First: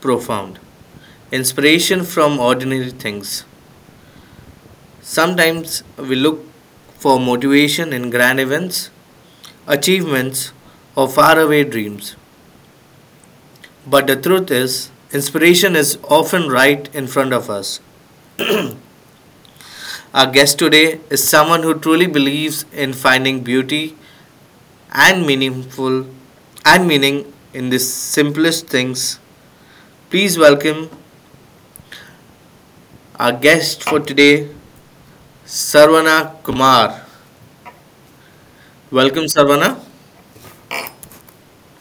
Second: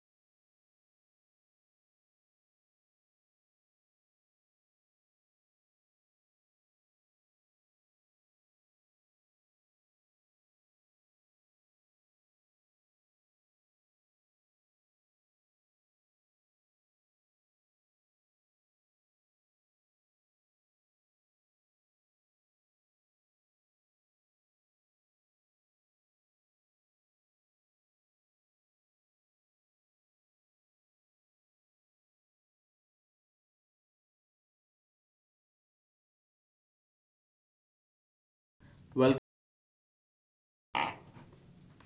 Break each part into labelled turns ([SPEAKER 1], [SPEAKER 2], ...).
[SPEAKER 1] profound. Inspiration from ordinary things. Sometimes we look for motivation in grand events, achievements, or faraway dreams. But the truth is, inspiration is often right in front of us. Our guest today is someone who truly believes in finding beauty and meaningful and meaning in the simplest things. Please welcome our guest for today, Sarvana Kumar.
[SPEAKER 2] Well,
[SPEAKER 1] Welcome, Sarvana.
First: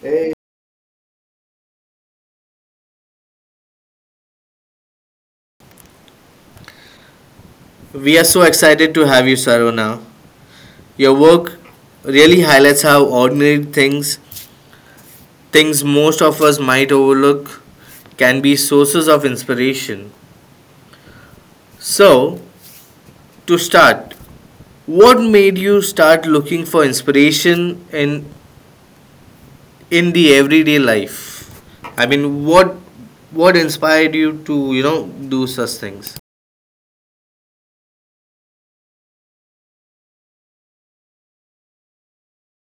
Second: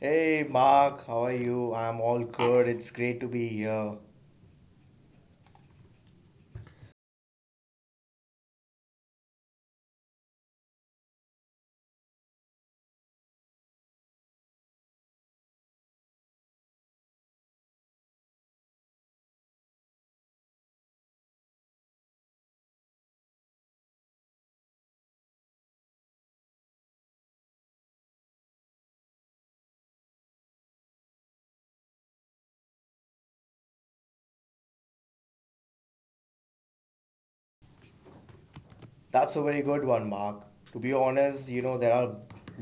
[SPEAKER 2] Hey Mark, how are you? I'm all good. It's great to be here.
[SPEAKER 1] We are so excited to have you, Sarvana. Your work really highlights how ordinary things, things most of us might overlook, can be sources of inspiration. So, to start, what made you start looking for inspiration in the everyday life? I mean, what what inspired you to do such things?
[SPEAKER 2] That's a very good one, Mark. To be honest, you know, there are a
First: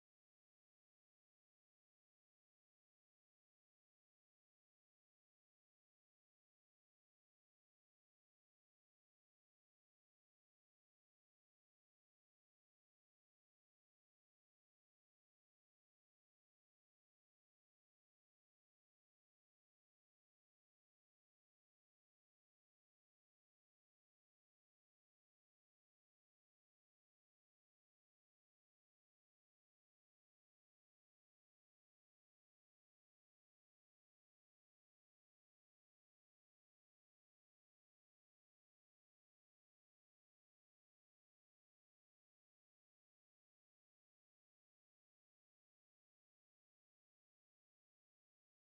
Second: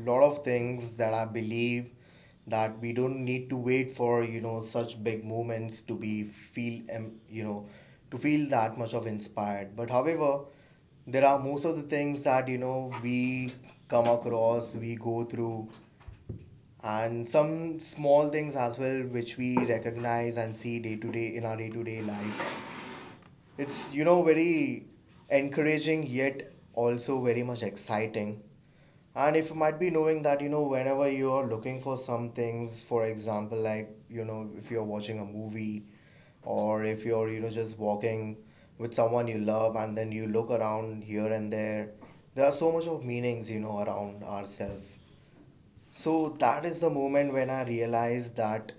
[SPEAKER 2] lot of things that I believe that we don't need to wait for, you know, such big moments to be feel, to feel that much of inspired. But however, there are most of the things that, you know, we come across, we go through and some small things as well which we recognize and see day to day in our day to day life, it's you know very encouraging yet also very much exciting. And if you might be knowing that you know whenever you're looking for some things, for example like you know if you're watching a movie or if you're you know just walking with someone you love and then you look around here and there are so much of meanings you know around ourselves. So that is the moment when I realized that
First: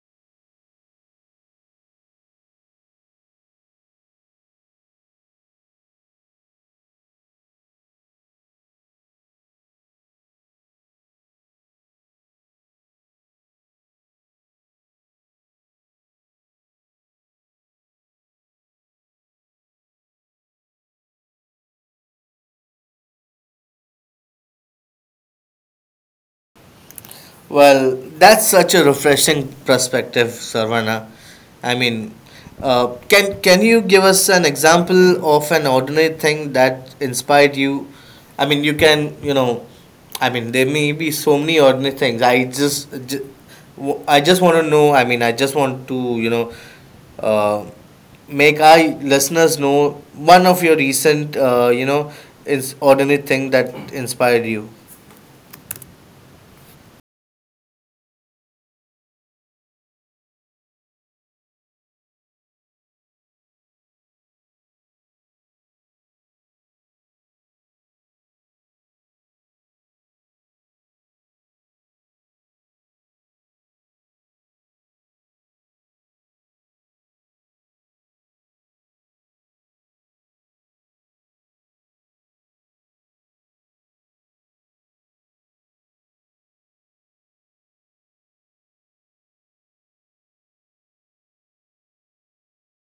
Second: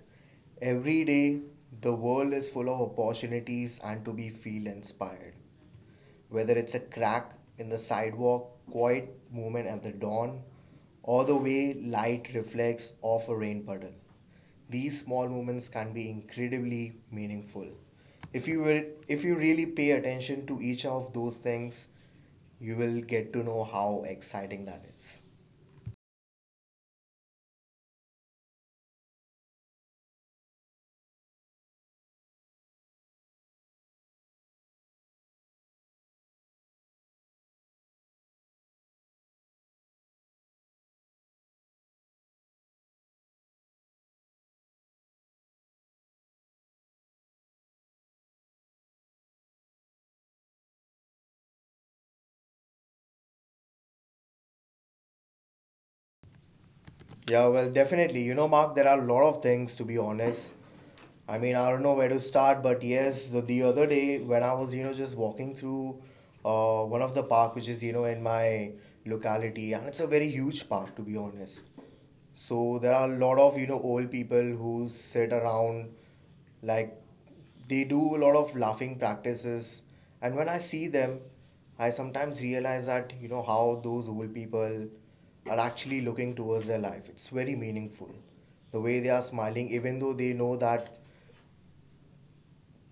[SPEAKER 2] every day the world is full of opportunities and to be feel inspired. Whether it's a crack in the sidewalk, quiet moment at the dawn, or the way light reflects off a rain puddle. These small moments can be incredibly meaningful. If you really pay attention to each of those things, you will get to know how exciting that is.
[SPEAKER 1] Well, that's such a refreshing perspective, Sarvana. I mean, can you give us an example of an ordinary thing that inspired you? I mean, you can, I mean, there may be so many ordinary things. Just want to know. I mean, I just want to, uh, make our listeners know one of your recent, is ordinary thing that inspired you.
[SPEAKER 2] Yeah, well, definitely. You know, Mark, there are a lot of things to be honest. I mean, I don't know where to start, but yes, the other day when I was, you know, just walking through one of the park, which is, you know, in my locality, and it's a very huge park to be honest. So there are a lot of you know old people who sit around, like they do a lot of laughing practices. And when I see them, I sometimes realize that you know how those old people are actually looking towards their life. It's very meaningful. The way they are smiling even though they know that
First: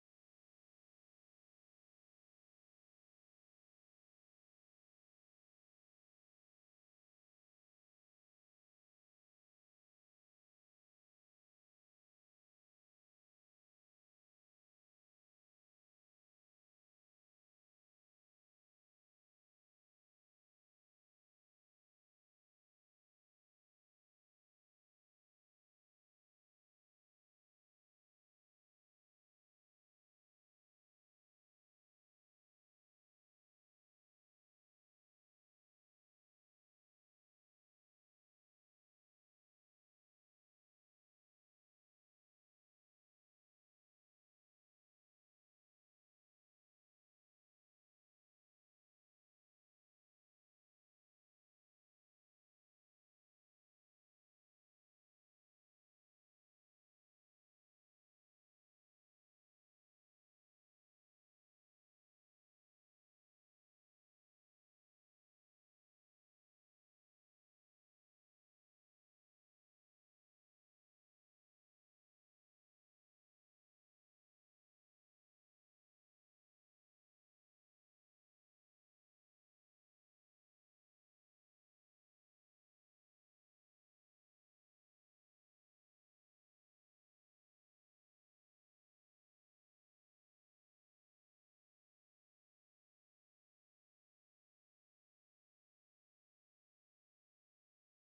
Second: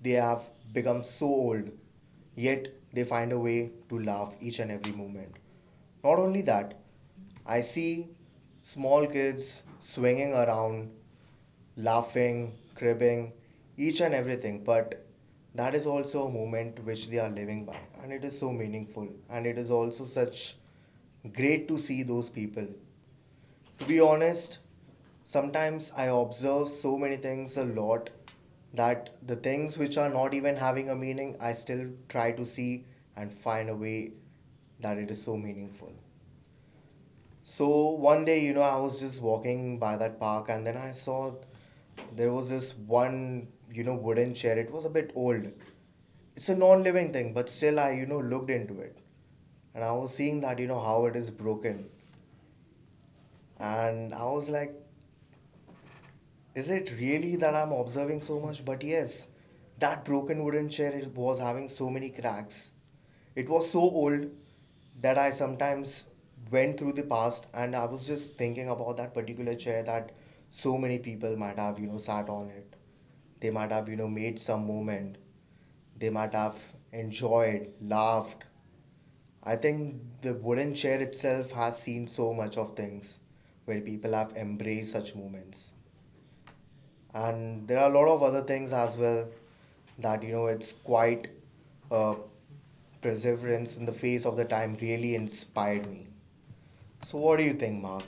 [SPEAKER 2] they have become so old, yet they find a way to laugh each and every moment. Not only that, I see small kids swinging around, laughing, cribbing, each and everything, but that is also a moment which they are living by, and it is so meaningful, and it is also such great to see those people. To be honest, sometimes I observe so many things a lot, that the things which are not even having a meaning, I still try to see and find a way that it is so meaningful. So one day, you know, I was just walking by that park and then I saw there was this one, you know, wooden chair. It was a bit old. It's a non living thing, but still, I, you know, looked into it and I was seeing that you know how it is broken, and I was like, is it really that I'm observing so much? But yes, that broken wooden chair, it was having so many cracks. It was so old that I sometimes went through the past and I was just thinking about that particular chair, that so many people might have, you know, sat on it. They might have, you know, made some moment. They might have enjoyed, laughed. I think the wooden chair itself has seen so much of things where people have embraced such moments. And there are a lot of other things as well, that you know it's quite uh, perseverance in the face of the time really inspired me. So what do you think, Mark?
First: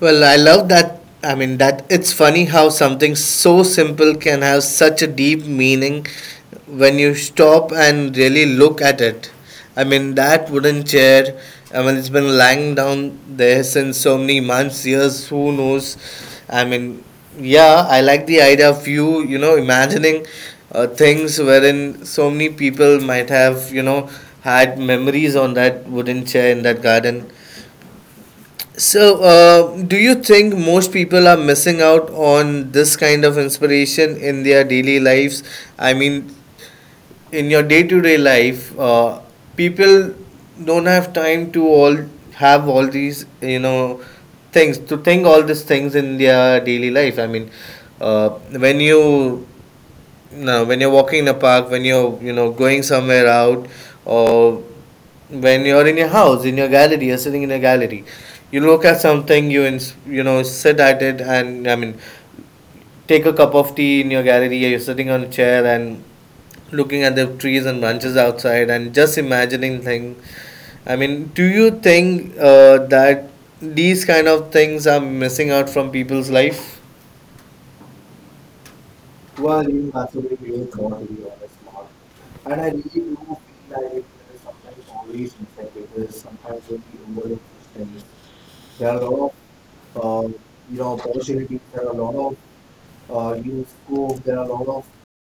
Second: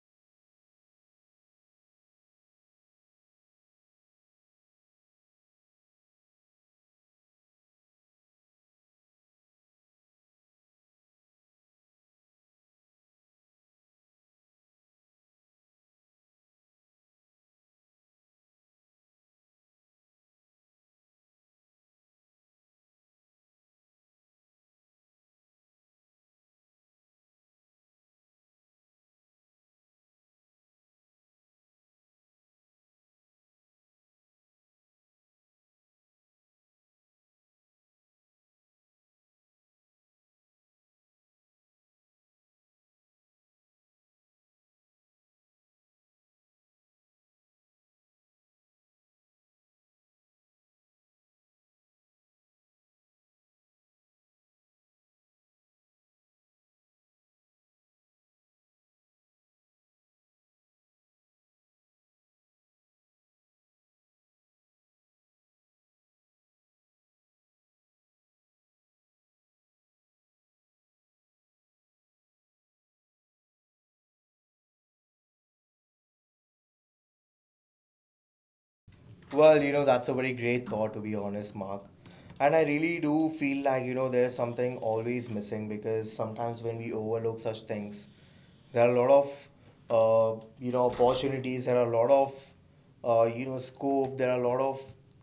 [SPEAKER 1] Well, I love that. I mean, that it's funny how something so simple can have such a deep meaning when you stop and really look at it. I mean, that wooden chair, I mean, it's been lying down there since so many months, years, who knows. I mean, yeah, I like the idea of you, imagining things wherein so many people might have, had memories on that wooden chair in that garden. So, do you think most people are missing out on this kind of inspiration in their daily lives? I mean, in your day-to-day life, people don't have time to all have all these things, to think all these things in their daily life. I mean, uh, when you now when you're walking in a park, when you're going somewhere out, or when you're in your house, in your gallery you're sitting in a gallery, you look at something, you ins- you know sit at it, and I mean, take a cup of tea in your gallery, you're sitting on a chair and looking at the trees and branches outside and just imagining thing. I mean, do you think that these kind of things are missing out from people's life?
[SPEAKER 2] Well, you know, that's a very great thought, to be honest, Mark. And I really do feel like, you know, there's something always missing because sometimes when we overlook such things, there are a lot of, you know, opportunities, there are a lot of, you know, scope, there are a lot of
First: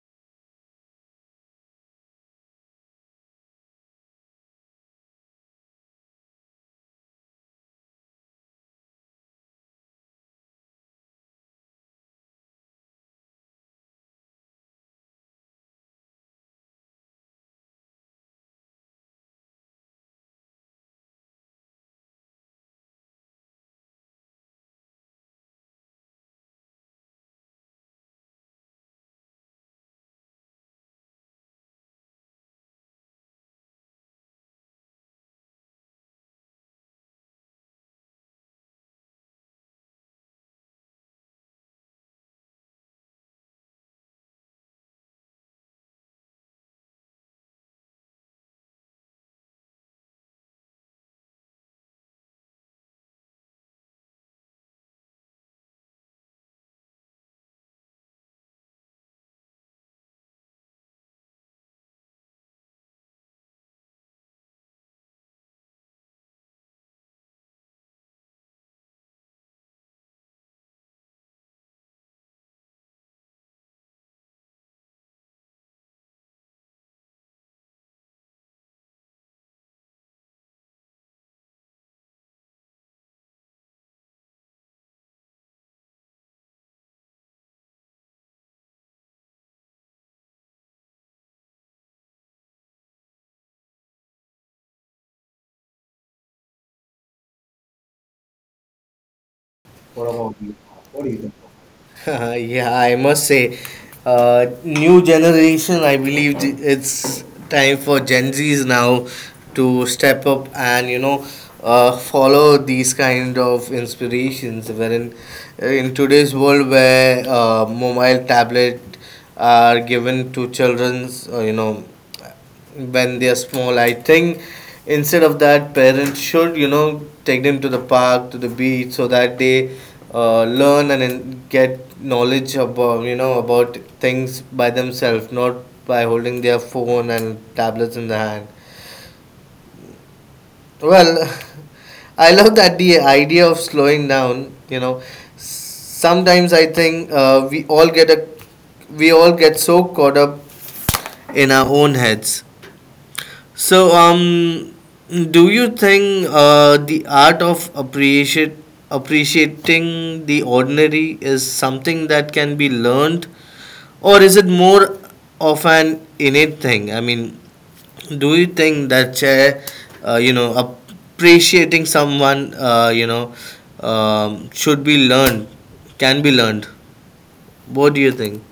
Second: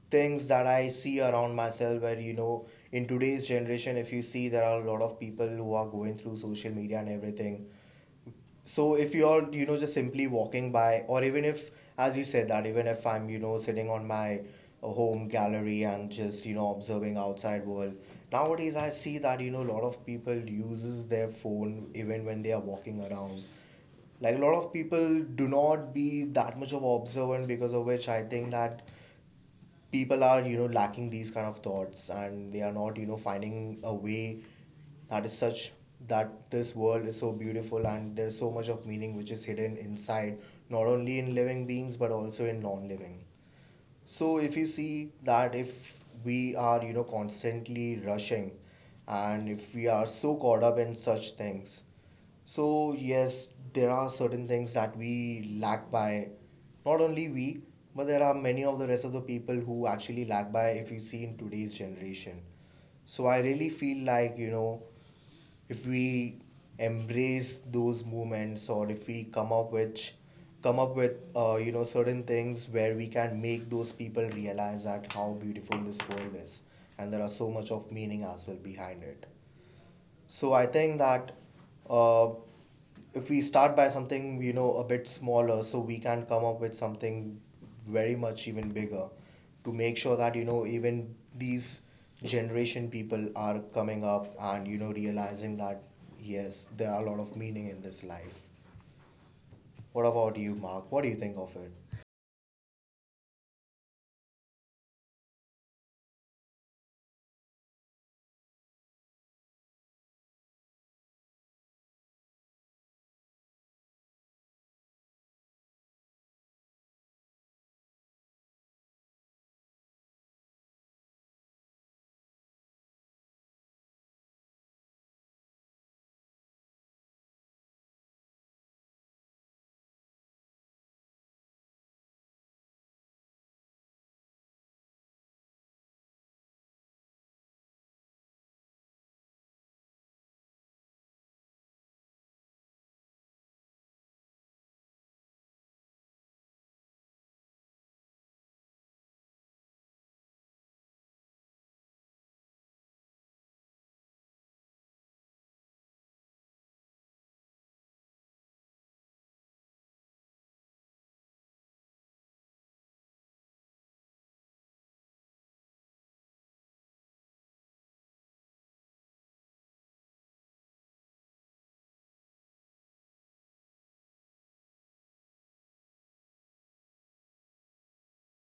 [SPEAKER 2] things that I see around myself where, you know, in today's generation, if you see, there are a lot of people who are going through social media and everything. So if you're, you know, just simply walking by, or even if, as you said, that even if I'm, you know, sitting on my home gallery and just, you know, observing outside world, nowadays I see that, you know, a lot of people uses their phone even when they are walking around. Like a lot of people do not be that much of observant, because of which I think that people are you know lacking these kind of thoughts and they are not you know finding a way, that is such that this world is so beautiful and there's so much of meaning which is hidden inside, not only in living beings but also in non-living. So if you see that if we are, you know, constantly rushing and if we are so caught up in such things, so yes, there are certain things that we lack by, not only we, but there are many of the rest of the people who actually lack by if you see in today's generation. So I really feel like, you know, if we embrace those moments or if we come up with you know certain things where we can make those people realize that how beautiful this world is and there are so much of meaning as well behind it. So I think that uh, if we start by something, you know, a bit smaller, so we can come up with something very much even bigger, to make sure that, you know, even these generation people are coming up and, you know, realizing that, yes, there are a lot of meaning in this life. What about you, Mark? What do you think of it?
[SPEAKER 1] Yeah, I must say, new generation. I believe it's time for Gen Zs now to step up and follow these kind of inspirations. Wherein in today's world, where mobile tablet are given to childrens, when they are small, I think instead of that parents should take them to the park, to the beach, so that they learn and then get knowledge about, about things by themselves, not by holding their phone and tablets in the hand. Well, I love that, the idea of slowing down. you know Sometimes I think we all get so caught up in our own heads. So, do you think the art of appreciate appreciating the ordinary is something that can be learned, or is it more of an innate thing? I mean, do you think that appreciating someone, should be learned, can be learned? What do you think?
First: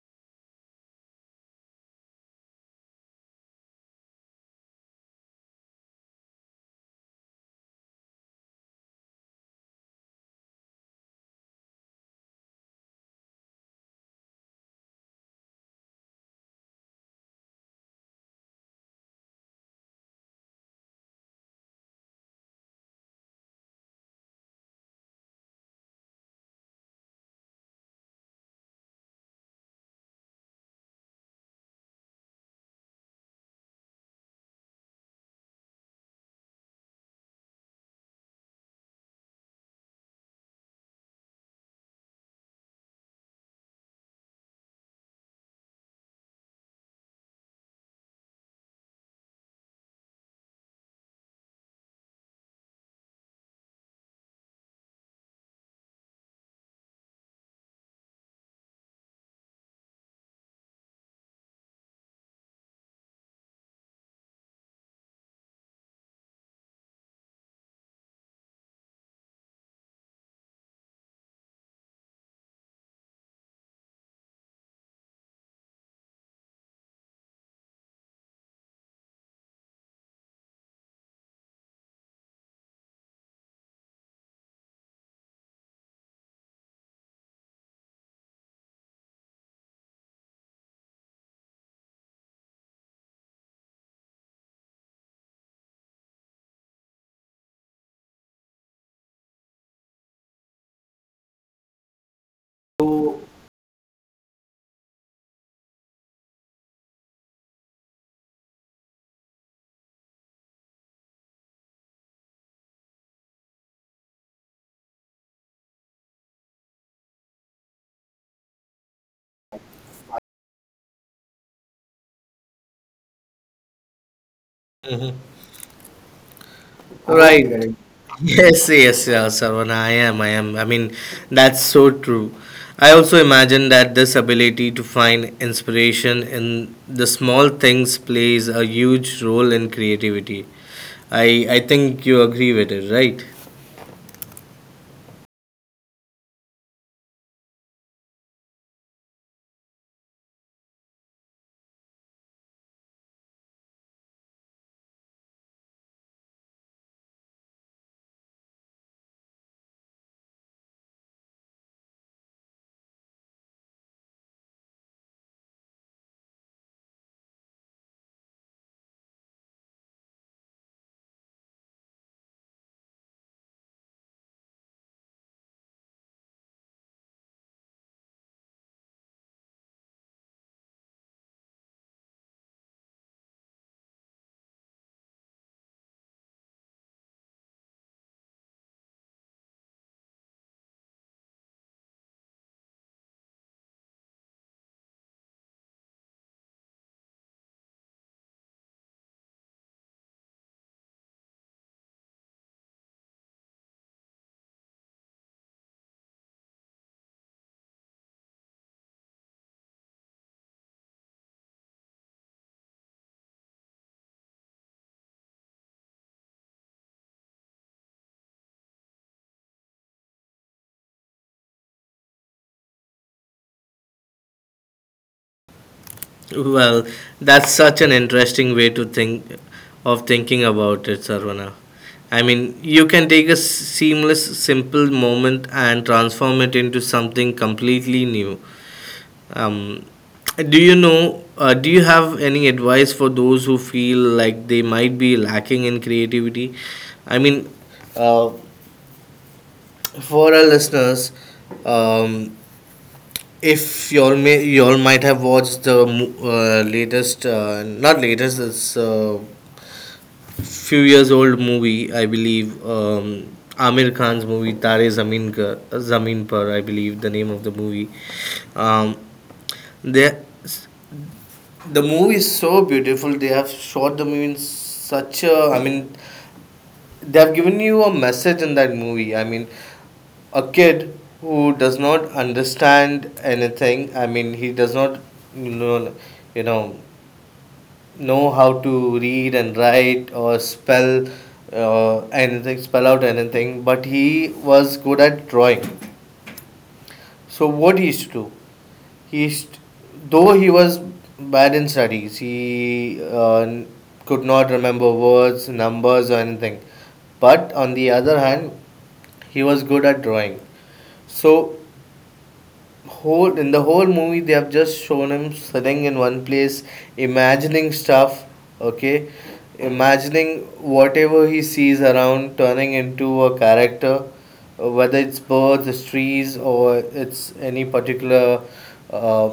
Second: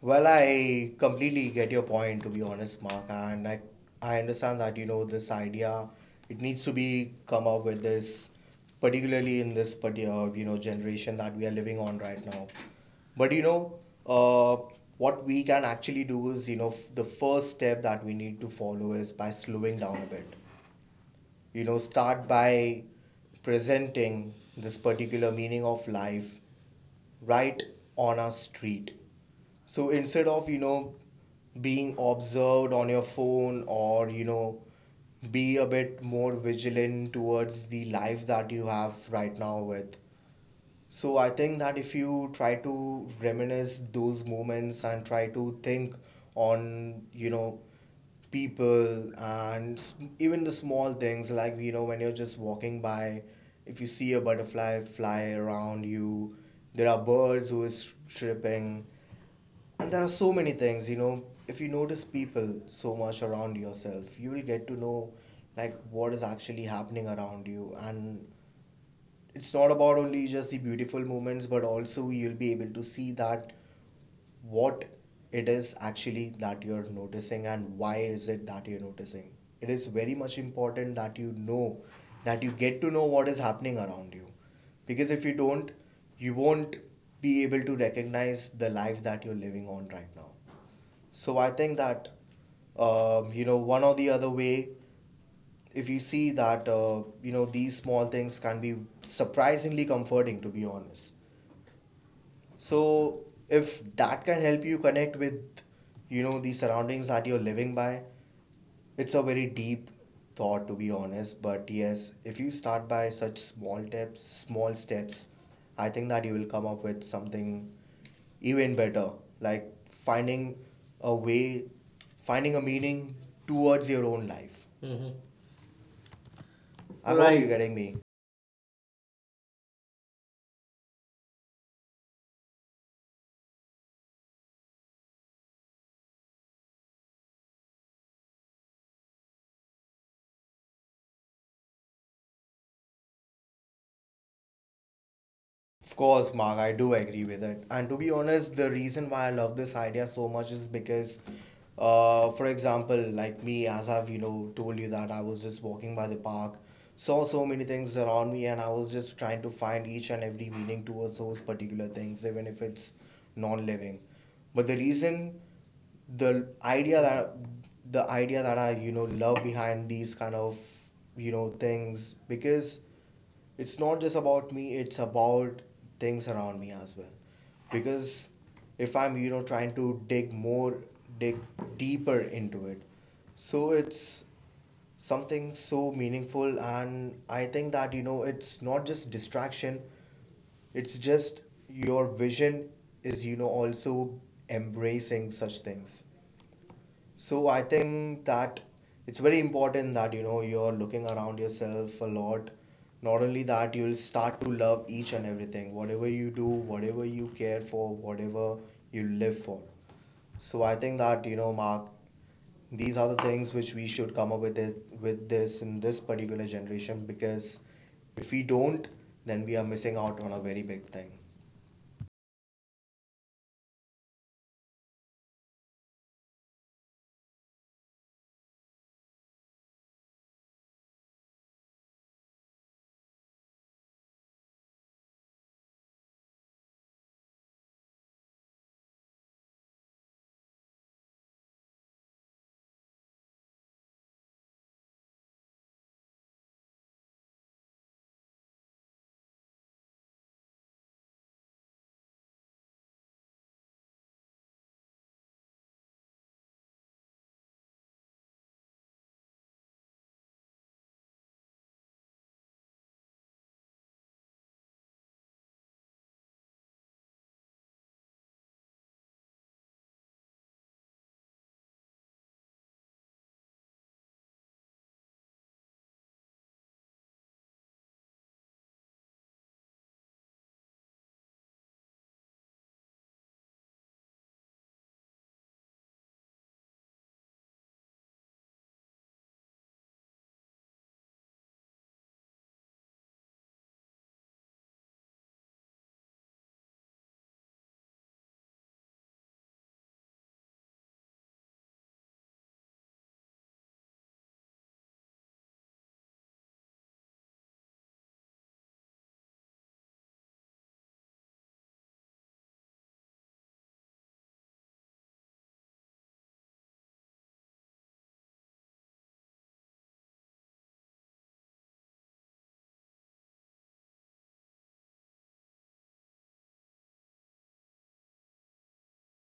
[SPEAKER 2] Well, I completely get your point, to be honest, Mark, and I understand that you know this idea. It needs to be come up with this, particularly in this particular you know generation that we are living on right now. But you know, uh, what we can actually do is you know the first step that we need to follow is by slowing down a bit, you know, start by presenting this particular meaning of life, right on a street. So instead of, you know, being observed on your phone or, you know, be a bit more vigilant towards the life that you have right now with. So I think that if you try to reminisce those moments and try to think on, you know, people and even the small things like, you know, when you're just walking by, if you see a butterfly fly around you, there are birds who is chirping, and there are so many things, you know, if you notice people so much around yourself, you will get to know like what is actually happening around you. And it's not about only just the beautiful moments, but also you'll be able to see that what it is actually that you're noticing and why is it that you're noticing. It is very much important that you know, that you get to know what is happening around you. Because if you don't, you won't be able to recognize the life that you're living on right now. So I think that you know one or the other way, if you see that you know these small things can be surprisingly comforting to be honest. So if that can help you connect with you know the surroundings that you're living by, it's a very deep thought to be honest. But yes, if you start by such small tips, small steps, I think that you will come up with something even better, like finding a way, finding a meaning towards your own life. I hope Right. you're Right. getting
[SPEAKER 1] Right.
[SPEAKER 2] me.
[SPEAKER 1] Yes, yes, yeah, Sarvan, I am. I am. I mean, that's so true. I also imagine that this ability to find inspiration in the small things plays a huge role in creativity. I think you agree with it, right?
[SPEAKER 2] Of course, Mark, I do agree with it. And to be honest, the reason why I love this idea so much is because, for example, like me, as I've, you know, told you that I was just walking by the park, saw so many things around me, and I was just trying to find each and every meaning towards those particular things, even if it's non living. But the reason, the idea that the idea that I you know love behind these kind of you know things, because it's not just about me, it's about things around me as well. Because if I'm you know trying to dig deeper into it, so it's something so meaningful. And I think that you know it's not just distraction, it's just your vision is you know also embracing such things. So I think that it's very important that you know you're looking around yourself a lot. Not only that, you'll start to love each and everything, whatever you do, whatever you care for, whatever you live for. So I think that, you know, Mark, these are the things which we should come up with it with this in this particular generation, because if we don't, then we are missing out on a very big thing.
[SPEAKER 1] Well, that's such an interesting way to think of thinking about it, Sarvana. I mean, you can take a seamless, simple moment and transform it into something completely new. Um, do you know? Do you have any advice for those who feel like they might be lacking in creativity? I mean, uh, for our listeners, um, if y'all might have watched the latest, not latest, it's few years old movie, I believe. Amir Khan's movie Tare Zameen Ka, Zameen Par, I believe the name of the movie. Um, there, the movie is so beautiful, they have shot the movie in such a, I mean, they have given you a message in that movie. I mean, a kid who does not understand anything. I mean, he does not you know you know know how to read and write or spell anything, spell out anything, but he was good at drawing. So what he used to do, he used, though he was bad in studies, he could not remember words, numbers, or anything. But on the other hand, he was good at drawing. So, whole in the whole movie, they have just shown him sitting in one place, imagining stuff. Okay, imagining whatever he sees around, turning into a character, whether it's birds, it's trees, or it's any particular, uh,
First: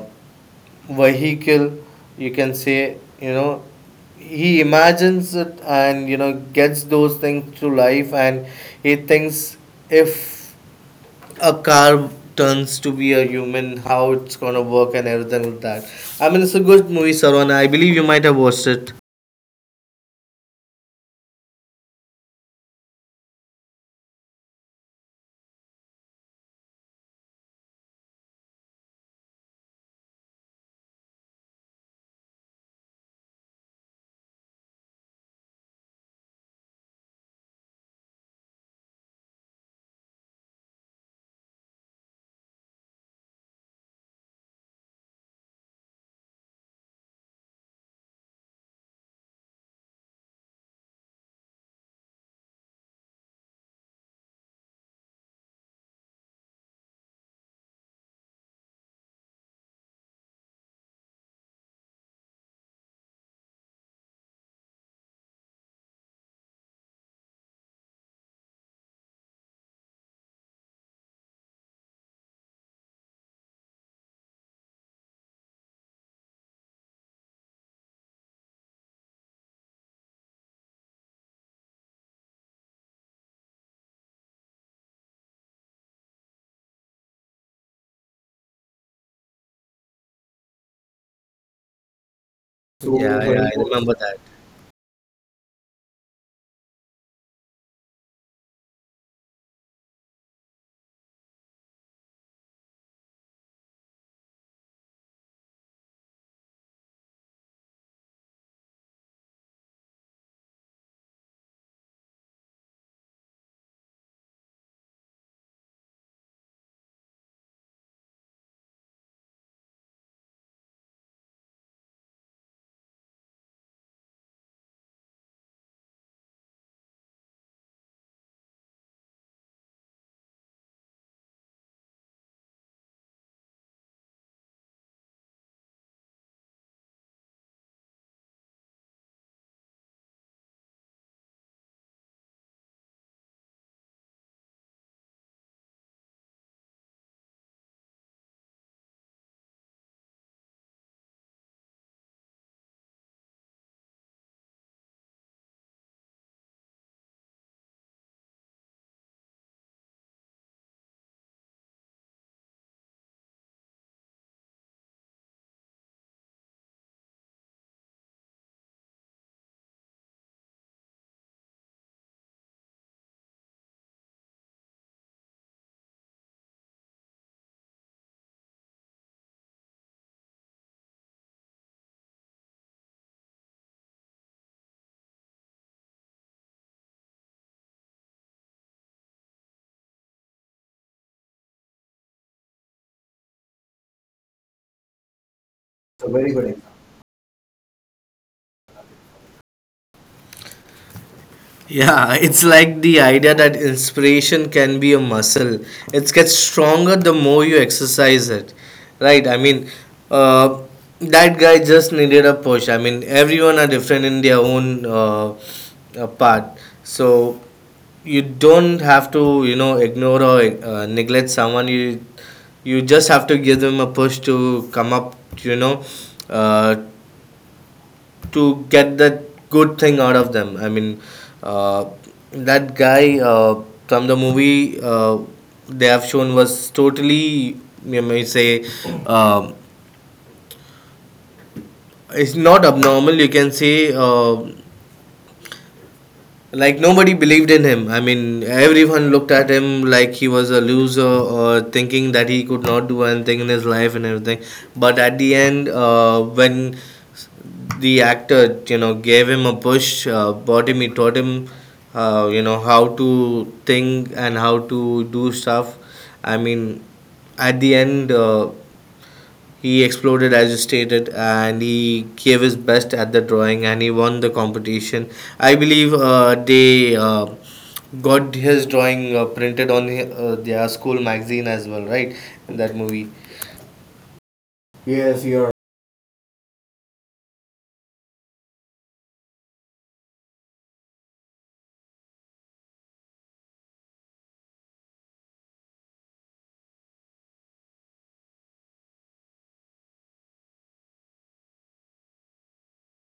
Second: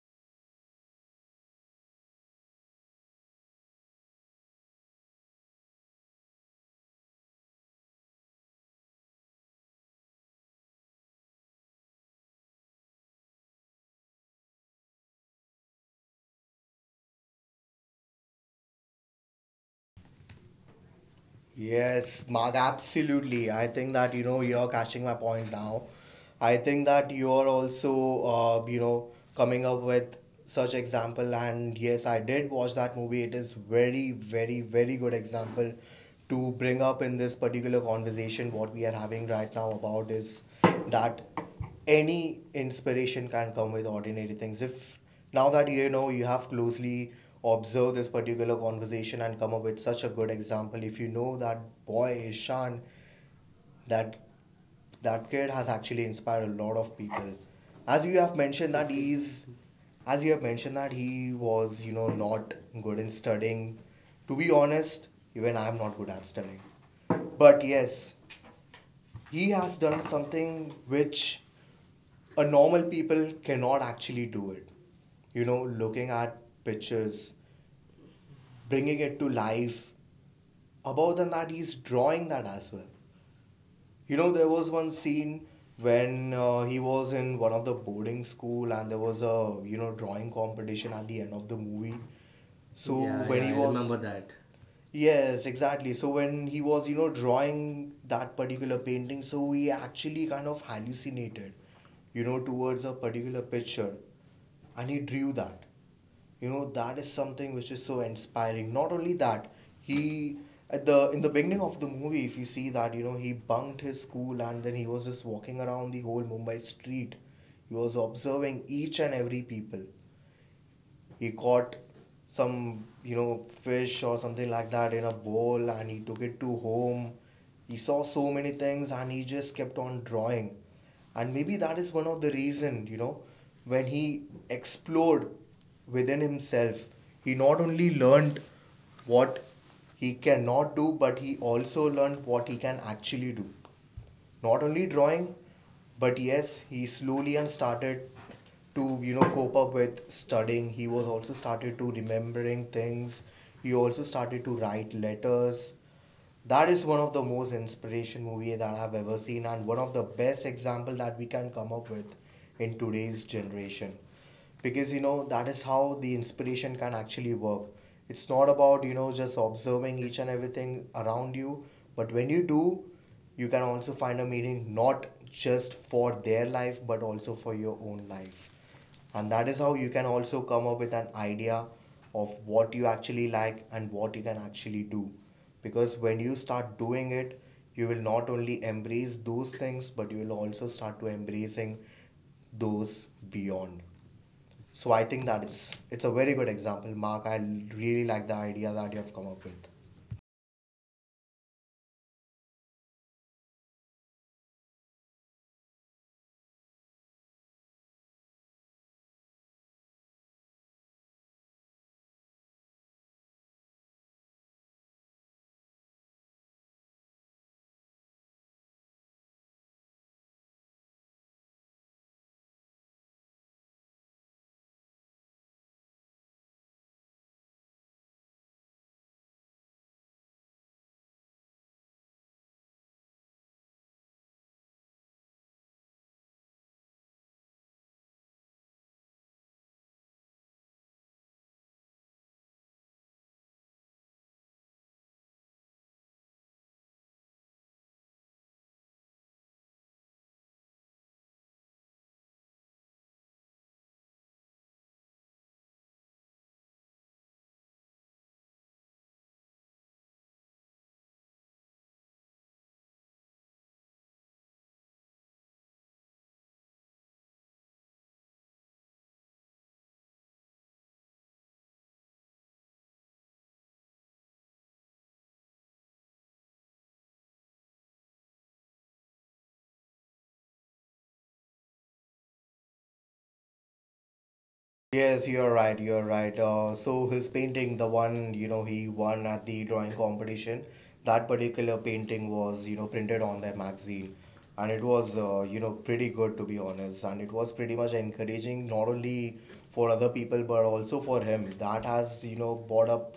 [SPEAKER 1] vehicle you can say, he imagines it, and gets those things to life, and he thinks, if a car turns to be a human, how it's gonna work and everything like that. I mean, it's a good movie, Sarwana. I believe you might have watched it.
[SPEAKER 2] Yes, Mark, absolutely. I think that, you know, you're catching my point now. I think that you're also, you know, coming up with such example. And yes, I did watch that movie. It is very, very, very good example to bring up in this particular conversation. What we are having right now about is that any inspiration can come with ordinary things if now that, you know, you have closely observed this particular conversation and come up with such a good example. If you know that boy Ishan, that that kid has actually inspired a lot of people. As you have mentioned that he was, you know, not good in studying, to be honest. Even I'm not good at studying, but yes, he has done something which a normal people cannot actually do it. You know, looking at pictures, bringing it to life. Above than that, he's drawing that as well. You know, there was one scene when he was in one of the boarding school, and there was a, you know, drawing competition at the end of the movie. So
[SPEAKER 1] Yeah,
[SPEAKER 2] Yeah, when yeah,
[SPEAKER 1] yeah,
[SPEAKER 2] he I
[SPEAKER 1] I
[SPEAKER 2] remember was
[SPEAKER 1] remember
[SPEAKER 2] remember
[SPEAKER 1] that.
[SPEAKER 2] that. Yes, exactly. So when he was, you know, drawing that particular painting, so he actually kind of hallucinated, you know, towards a particular picture. And he drew that. You know, that is something which is so inspiring. Not only that, he at the in the beginning of the movie, if you see that, you know, he bunked his school and then he was just walking around the whole Mumbai street. He was observing each and every people. He caught some, you know, fish or something like that in a bowl, and he took it to home. He saw so many things and he just kept on drawing. And maybe that is one of the reason, you know, when he explored within himself, he not only learned what he cannot do, but he also learned what he can actually do. Not only drawing, but yes, he slowly and started to, you know, cope up with studying. He was also started to remembering things. He also started to write letters. That is one of the most inspiration movie that I've ever seen, and one of the best example that we can come up with in today's generation, because, you know, that is how the inspiration can actually work. It's not about, you know, just observing each and everything around you, but when you do, you can also find a meaning not just for their life but also for your own life. And that is how you can also come up with an idea of what you actually like and what you can actually do, because when you start doing it, you will not only embrace those things, but you will also start to embracing those beyond. So I think that it's a very good example, Mark. I really like the idea that you have come up with.
[SPEAKER 1] Yeah, it's like the idea that inspiration can be a muscle. It gets stronger the more you exercise it, right? I mean, uh, that guy just needed a push. I mean, everyone are different in their own, part. So you don't have to, ignore or neglect someone. You just have to give them a push to come up, you know, uh, to get that good thing out of them. I mean, uh, that guy, from the movie, they have shown, was totally, you may say, um it's not abnormal. You can say, like, nobody believed in him. I mean, everyone looked at him like he was a loser, or thinking that he could not do anything in his life and everything. But at the end, when the actor, gave him a push, brought him he taught him, how to think and how to do stuff. I mean, at the end, he exploded, as you stated, and he gave his best at the drawing, and he won the competition. I believe they got his drawing printed on their school magazine as well, right? In that movie.
[SPEAKER 2] Yes, you're right. You're right. So his painting, the one, you know, he won at the drawing competition, that particular painting was, you know, printed on their magazine, and it was, you know, pretty good, to be honest, and it was pretty much encouraging not only for other people but also for him. That has, you know, brought up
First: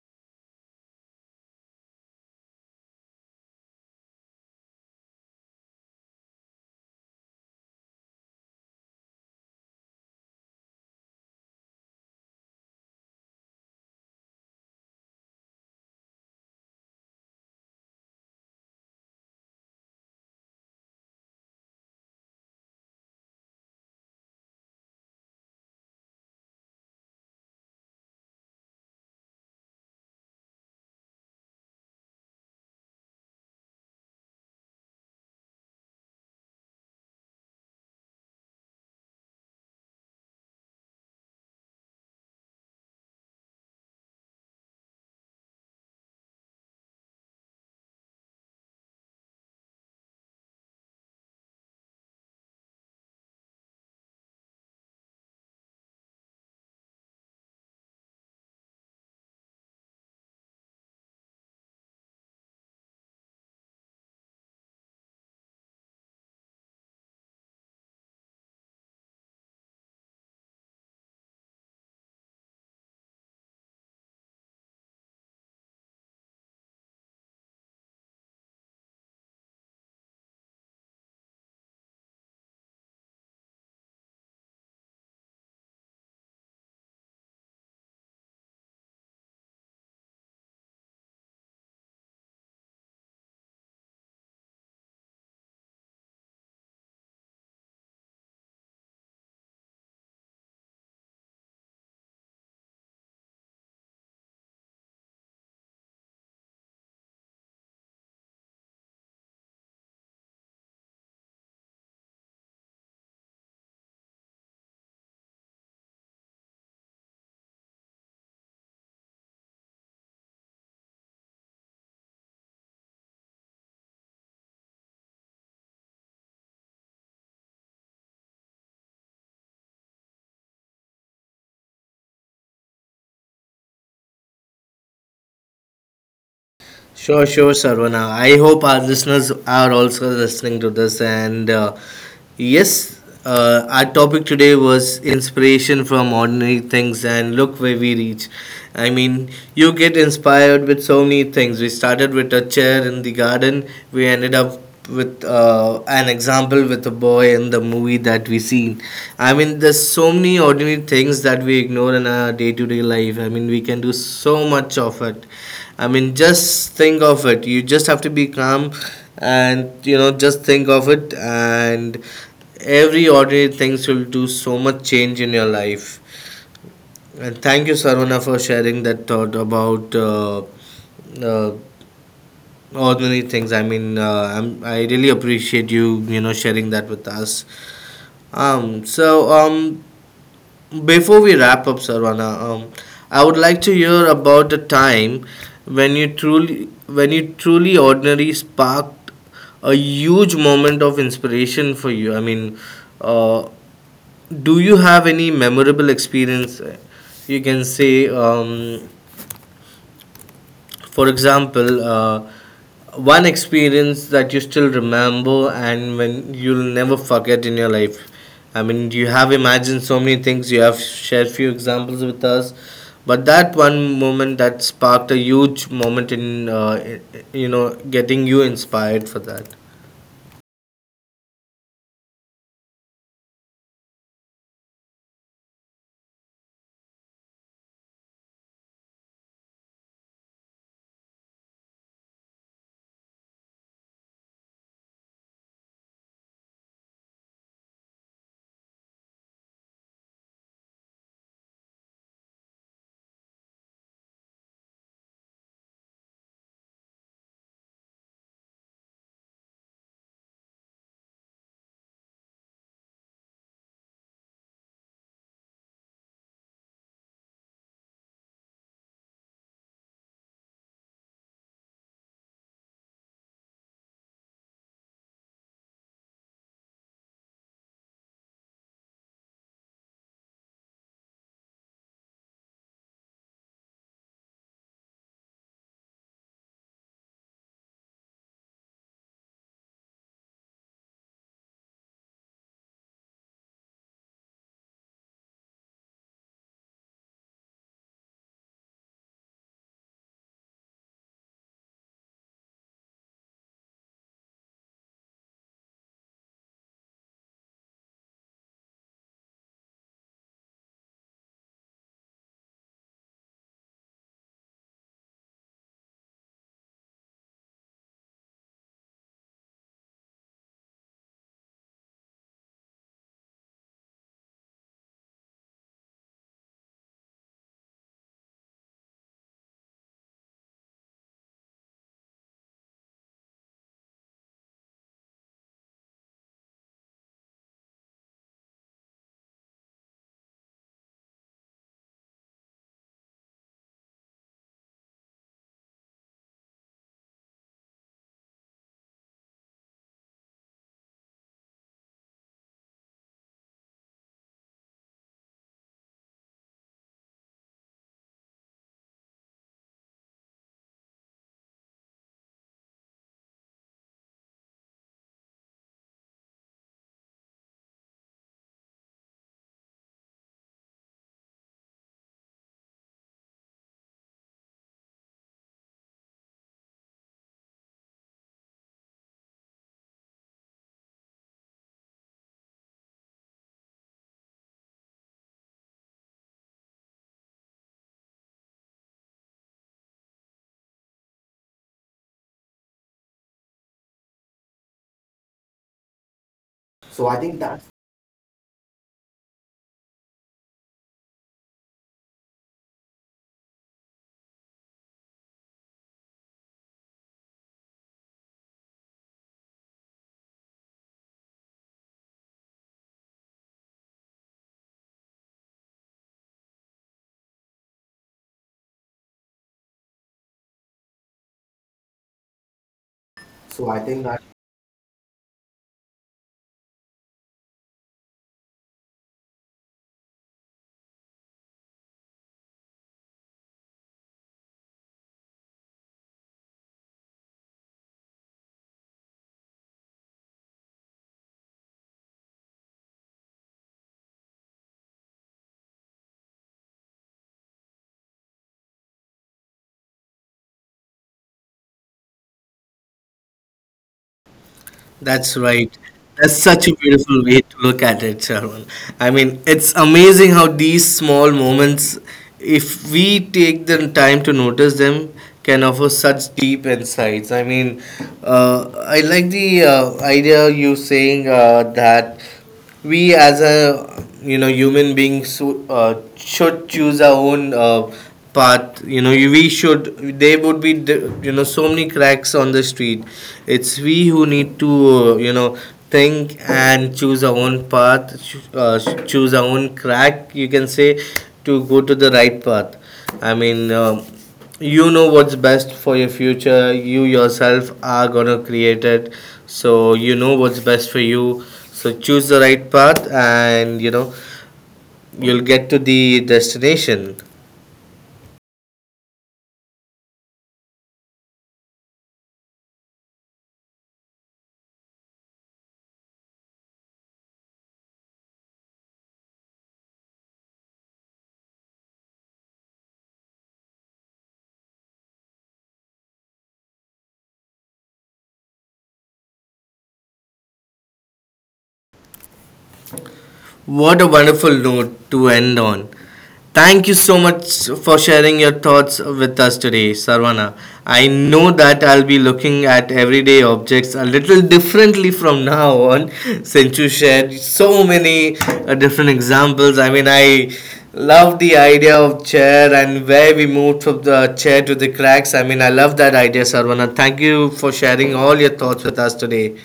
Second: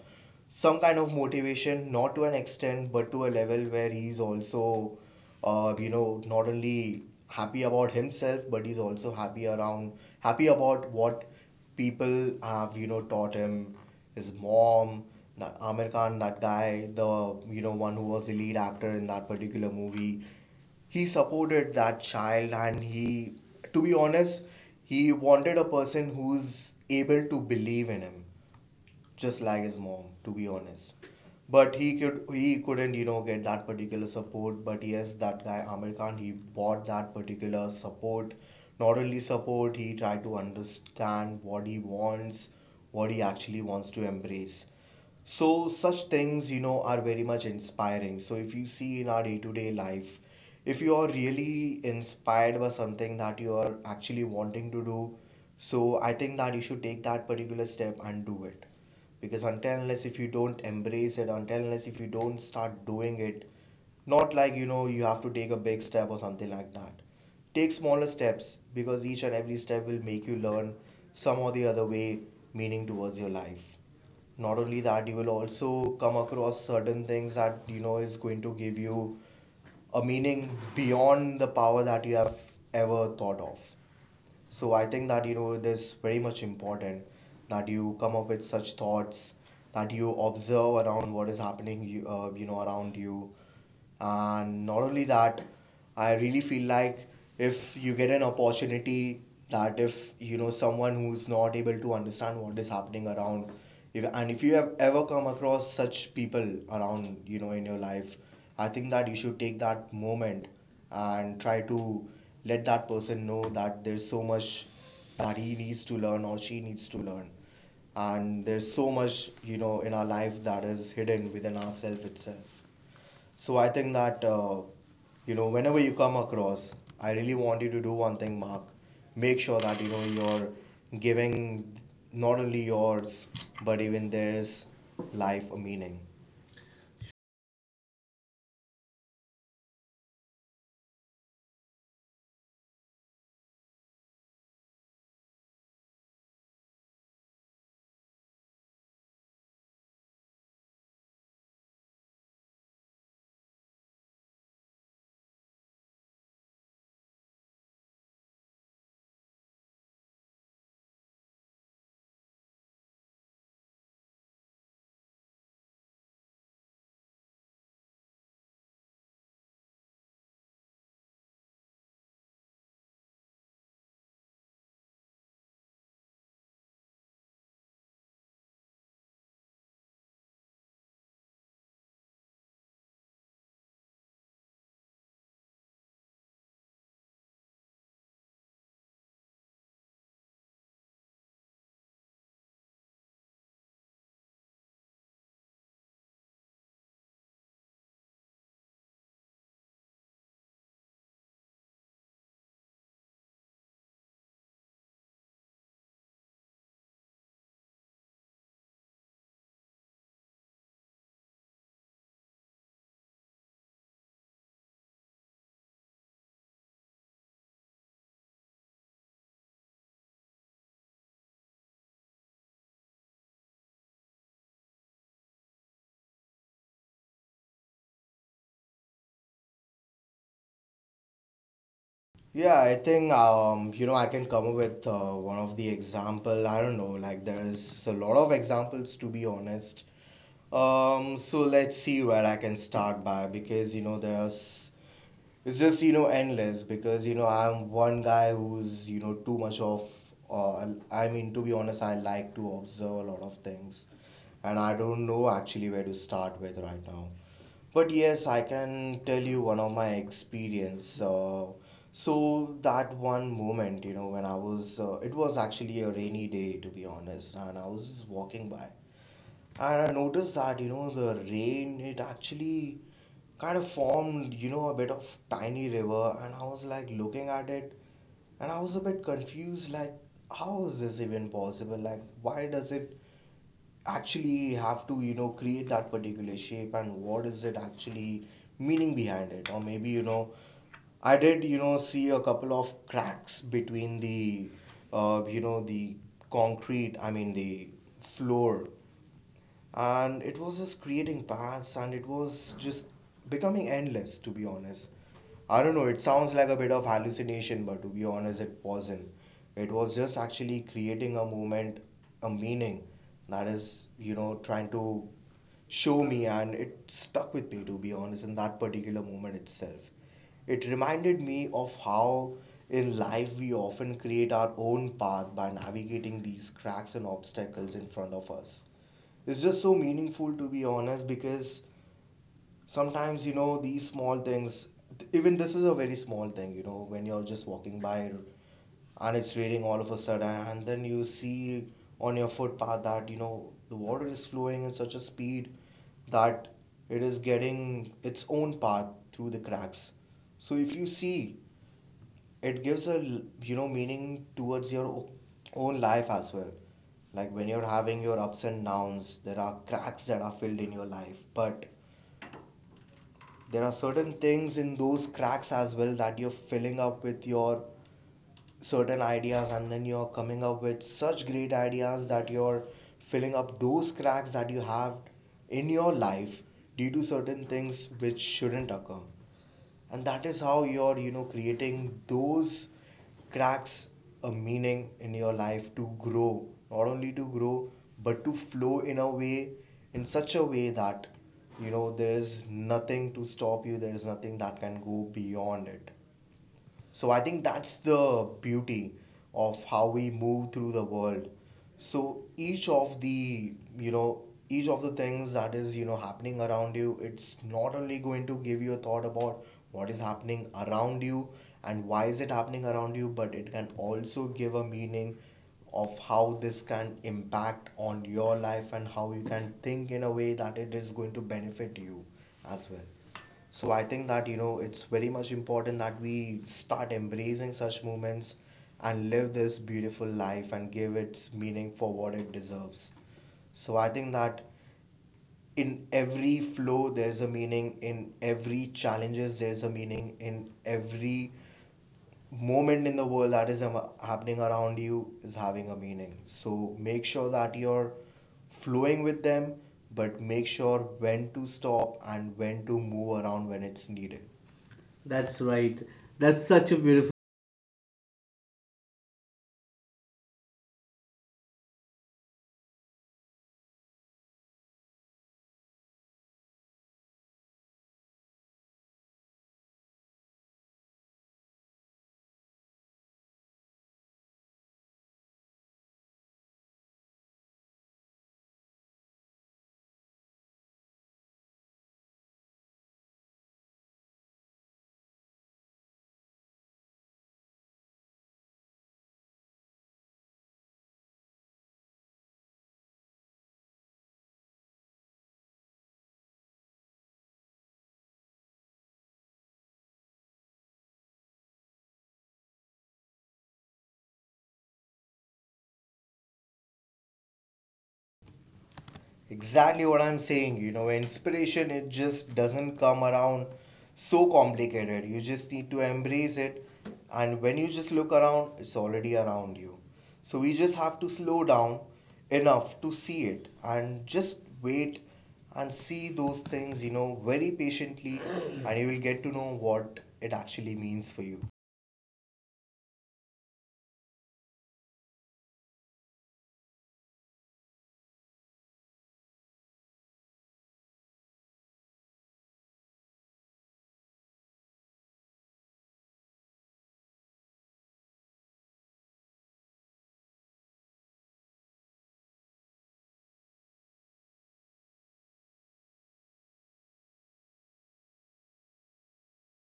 [SPEAKER 2] some kind of motivation, not to an extent, but to a level where he's also you know, not only happy about himself, but he's also happy around, happy about what people have, you know, taught him, his mom, that Amir Khan, that guy, the, you know, one who was the lead actor in that particular movie. He supported that child and he, to be honest, he wanted a person who's able to believe in him, just like his mom, to be honest. But he couldn't, you know, get that particular support. But yes, that guy Amir Khan, he bought that particular support. Not only support, he tried to understand what he wants, what he actually wants to embrace. So such things, you know, are very much inspiring. So if you see in our day-to-day life, if you are really inspired by something that you are actually wanting to do, so I think that you should take that particular step and do it, because until unless if you don't embrace it, until unless if you don't start doing it, not like, you know, you have to take a big step or something like that. Take smaller steps, because each and every step will make you learn some or the other way, meaning towards your life. Not only that, you will also come across certain things that, you know, is going to give you a meaning beyond the power that you have ever thought of. So I think that, you know, it is very much important that you come up with such thoughts, that you observe around what is happening, you you know, around you. And not only that, I really feel like if you get an opportunity, that if you know someone who's not able to understand what is happening around, if and if you have ever come across such people around, you know, in your life, I think that you should take that moment and try to let that person know that there's so much that he needs to learn or she needs to learn, and there's so much, you know, in our life that is hidden within ourselves itself. So I think that, you know, whenever you come across, I really want you to do one thing, Mark. Make sure that, you know, you're giving not only yours, but even theirs, life a meaning.
[SPEAKER 1] Sure, sure, Sarvana. I hope our listeners are also listening to this. And yes, our topic today was inspiration from ordinary things, and look where we reach. I mean, you get inspired with so many things. We started with a chair in the garden, we ended up with an example with a boy in the movie that we seen. I mean, there's so many ordinary things that we ignore in our day-to-day life. I mean, we can do so much of it. I mean, just think of it, you just have to be calm, and just think of it, and every ordinary things will do so much change in your life. And thank you, Sarvana, for sharing that thought about, uh, oh, many things. I mean, I really appreciate you, sharing that with us. So, before we wrap up, Sarvana, I would like to hear about the time when you truly, ordinary sparked a huge moment of inspiration for you. I mean, uh, do you have any memorable experience? You can say, for example, one experience that you still remember and when you'll never forget in your life. I mean, you have imagined so many things, you have shared few examples with us, but that one moment that sparked a huge moment in, getting you inspired for that.
[SPEAKER 2] Yeah, I think, you know, I can come up with, one of the example. I don't know, like there is a lot of examples, to be honest. So let's see where I can start by, because, you know, there's, it's just, you know, endless, because, you know, I'm one guy who's, you know, too much of, uh, I mean, to be honest, I like to observe a lot of things, and I don't know actually where to start with right now. But yes, I can tell you one of my experience. So that one moment, you know, when I was it was actually a rainy day, to be honest, and I was just walking by, and I noticed that, you know, the rain, it actually kind of formed, you know, a bit of tiny river. And I was like looking at it, and I was a bit confused, like, how is this even possible? Like, why does it actually have to, you know, create that particular shape, and what is it actually meaning behind it? Or maybe, you know, I did, you know, see a couple of cracks between the, you know, the concrete, I mean, the floor, and it was just creating paths, and it was just becoming endless, to be honest. I don't know, it sounds like a bit of hallucination, but to be honest, it wasn't. It was just actually creating a movement, a meaning, that is, you know, trying to show me, and it stuck with me, to be honest, in that particular moment itself. It reminded me of how in life we often create our own path by navigating these cracks and obstacles in front of us. It's just so meaningful, to be honest, because sometimes, you know, these small things, even this is a very small thing, you know, when you're just walking by and it's raining all of a sudden, and then you see on your footpath that, you know, the water is flowing in such a speed that it is getting its own path through the cracks. So if you see, it gives a you know, meaning towards your own life as well. Like when you're having your ups and downs, there are cracks that are filled in your life, but there are certain things in those cracks as well that you're filling up with your certain ideas, and then you're coming up with such great ideas that you're filling up those cracks that you have in your life due to certain things which shouldn't occur. And that is how you're, you know, creating those cracks a meaning in your life to grow, not only to grow, but to flow in a way, in such a way that, you know, there is nothing to stop you, there is nothing that can go beyond it. So I think that's the beauty of how we move through the world. So each of the, you know, each of the things that is, you know, happening around you, it's not only going to give you a thought about what is happening around you and why is it happening around you, but it can also give a meaning of how this can impact on your life and how you can think in a way that it is going to benefit you as well. So I think that, you know, it's very much important that we start embracing such moments and live this beautiful life and give its meaning for what it deserves. So I think that in every flow there's a meaning, in every challenges there's a meaning, in every moment in the world that is happening around you is having a meaning. So make sure that you're flowing with them, but make sure when to stop and when to move around when it's needed.
[SPEAKER 1] That's
[SPEAKER 2] That's right.
[SPEAKER 1] right. That's
[SPEAKER 2] That's such
[SPEAKER 1] such
[SPEAKER 2] a
[SPEAKER 1] a
[SPEAKER 2] beautiful.
[SPEAKER 1] beautiful way to look at it, Sharman. I mean, it's amazing how these small moments, if we take the time to notice them, can offer such deep insights. I mean, I like the idea you saying, that we, as a you know, human beings, should choose our own, path. We should there would be so many cracks on the street, it's we who need to think and choose our own path, choose our own crack you can say, to go to the right path. I mean, what's best for your future, you yourself are gonna create it, so you know what's best for you. So choose the right path, and you'll get to the destination.
[SPEAKER 2] Exactly what I'm saying, you know, inspiration, it just doesn't come around so complicated. You just need to embrace it, and when you just look around, it's already around you. So we just have to slow down enough to see it and just wait and see those things, you know, very patiently, and you will get to know what it actually means for you.
[SPEAKER 1] What a wonderful note to end on. Thank you so much for sharing your thoughts with us today, Sarvana. I know that I'll be looking at everyday objects a little differently from now on since you shared so many different examples. I mean, I love the idea of chair and where we moved from the chair to the cracks. I mean, I love that idea, Sarvana. Thank you for sharing all your thoughts with us today.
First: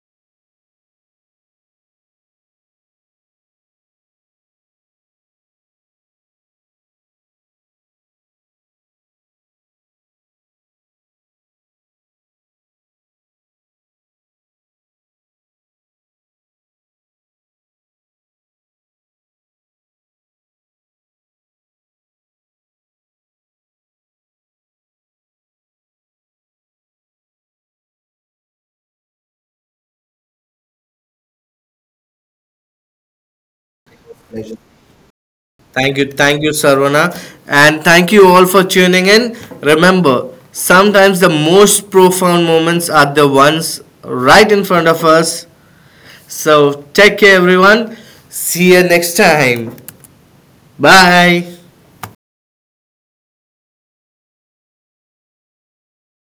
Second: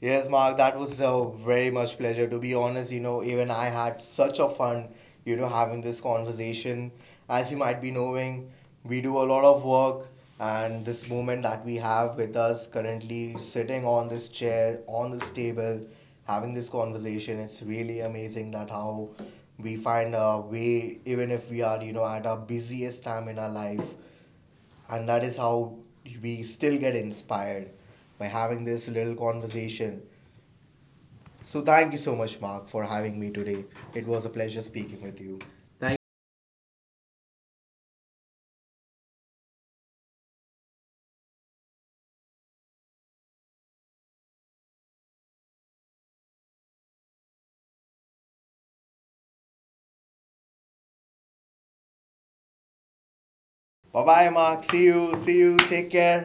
[SPEAKER 2] Yes, Mark, that was a very much pleasure. To be honest, you know, even I had such a fun, you know, having this conversation. As you might be knowing, we do a lot of work, and this moment that we have with us currently sitting on this chair, on this table, having this conversation, it's really amazing that how we find a way, even if we are, you know, at our busiest time in our life, and that is how we still get inspired by having this little conversation. So thank you so much, Mark, for having me today. It was a pleasure speaking with you. Thank-.
[SPEAKER 1] Thank you, Sarvana, and thank you all for tuning in. Remember, sometimes the most profound moments are the ones right in front of us. So, take care, everyone. See you next time. Bye.
[SPEAKER 2] Bye bye, Mark. See you. See you. Take care.